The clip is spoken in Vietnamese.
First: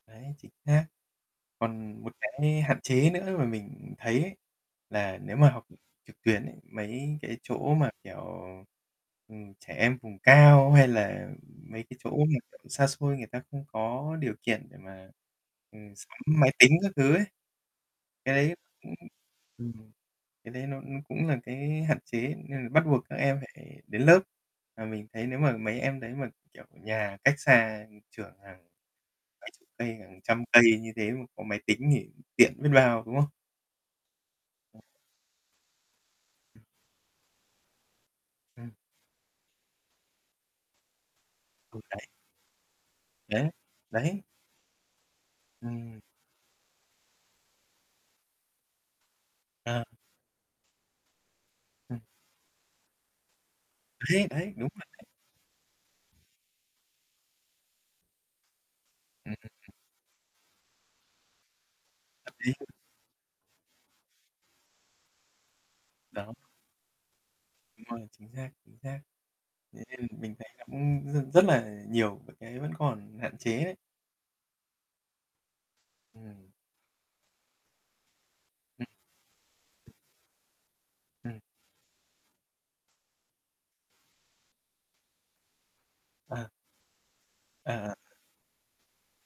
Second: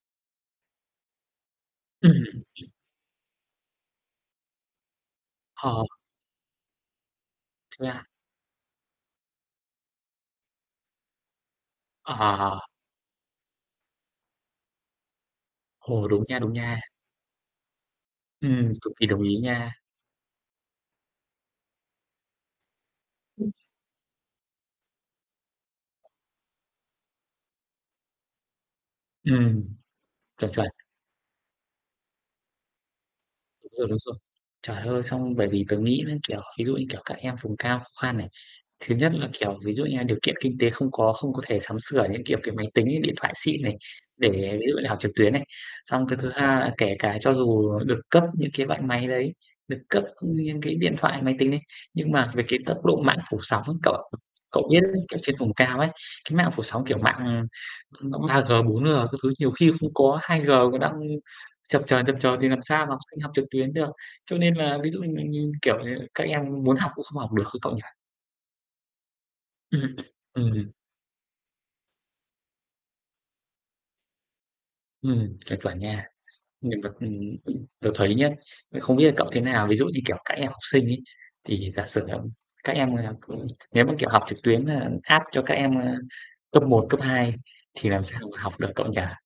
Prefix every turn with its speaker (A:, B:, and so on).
A: Đấy, chính xác. Còn một
B: Ừm.
A: cái hạn chế nữa mà mình thấy ấy là nếu mà học
B: Ờ.
A: trực tuyến ấy, mấy cái chỗ mà,
B: Yeah.
A: kiểu, ừm, trẻ em vùng cao hay là mấy cái chỗ
B: Ờ,
A: mà
B: ờ, ờ.
A: tận xa xôi người ta không có điều kiện để mà, ừm,
B: Ồ,
A: sắm
B: đúng nha,
A: máy
B: đúng
A: tính
B: nha.
A: các thứ ấy. Cái đấy
B: Ừm, cực
A: ưm,
B: kỳ đồng ý nha.
A: ừm, cái đấy nó nó cũng là cái hạn chế nên là bắt buộc các em phải đến lớp. Mà mình thấy nếu mà mấy em đấy mà, kiểu, nhà cách xa trường hàng hàng
B: Ừm,
A: chục cây, hàng trăm
B: chuẩn,
A: cây
B: chuẩn.
A: như thế mà có máy tính thì tiện biết bao, đúng không?
B: Đúng rồi, đúng rồi. Trời ơi, xong bởi vì tớ nghĩ nó, kiểu, ví dụ như, kiểu, các em vùng cao khó khăn này.
A: Ừm.
B: Thứ nhất là, kiểu, ví dụ như là điều kiện kinh tế không có, không có thể sắm
A: Ừ, đấy.
B: sửa những, kiểu, cái máy tính ấy, điện thoại
A: Đấy,
B: xịn này
A: đấy.
B: để ví dụ như học trực tuyến này.
A: Ừm.
B: Xong cái thứ hai kể cả cho dù được cấp những cái loại máy đấy, được
A: À.
B: cấp những cái điện thoại, máy tính đấy,
A: Ừm.
B: nhưng mà về cái tốc độ mạng phủ sóng ấy cậu ạ.
A: Đấy, đấy,
B: Cậu
A: đúng
B: biết
A: rồi đấy.
B: ở trên vùng cao ấy, cái mạng phủ sóng kiểu mạng mạng 3G, 4G các thứ
A: Ừm, ừm,
B: nhiều
A: ừm.
B: khi không có, 2G còn đang chập chờn, chập
A: Hợp
B: chờn thì
A: lý
B: làm
A: luôn.
B: sao mà học sinh học trực tuyến được. Cho nên là ví dụ như mình mình kiểu, ờ, các
A: Đó.
B: em muốn học cũng không học được ấy cậu nhỉ?
A: Đúng rồi, chính xác, chính xác. Thế
B: Ừm,
A: nên mình thấy nó
B: ừm.
A: cũng r rất là nhiều và cái vẫn còn hạn chế đấy.
B: Ừm, chuẩn, chuẩn nha.
A: Ừm.
B: Mình còn ừm, ừm, tớ thấy nhá nên
A: Ừm.
B: không biết là cậu thế nào. Ví dụ như, kiểu, các em học sinh ấy,
A: Ừm.
B: thì giả sử, ừm, các em là ừ nếu mà, kiểu, học trực tuyến, a, hát cho các em, ơ,
A: À.
B: cấp 1, cấp 2
A: À,
B: thì
A: à.
B: làm sao mà học được cậu nhỉ?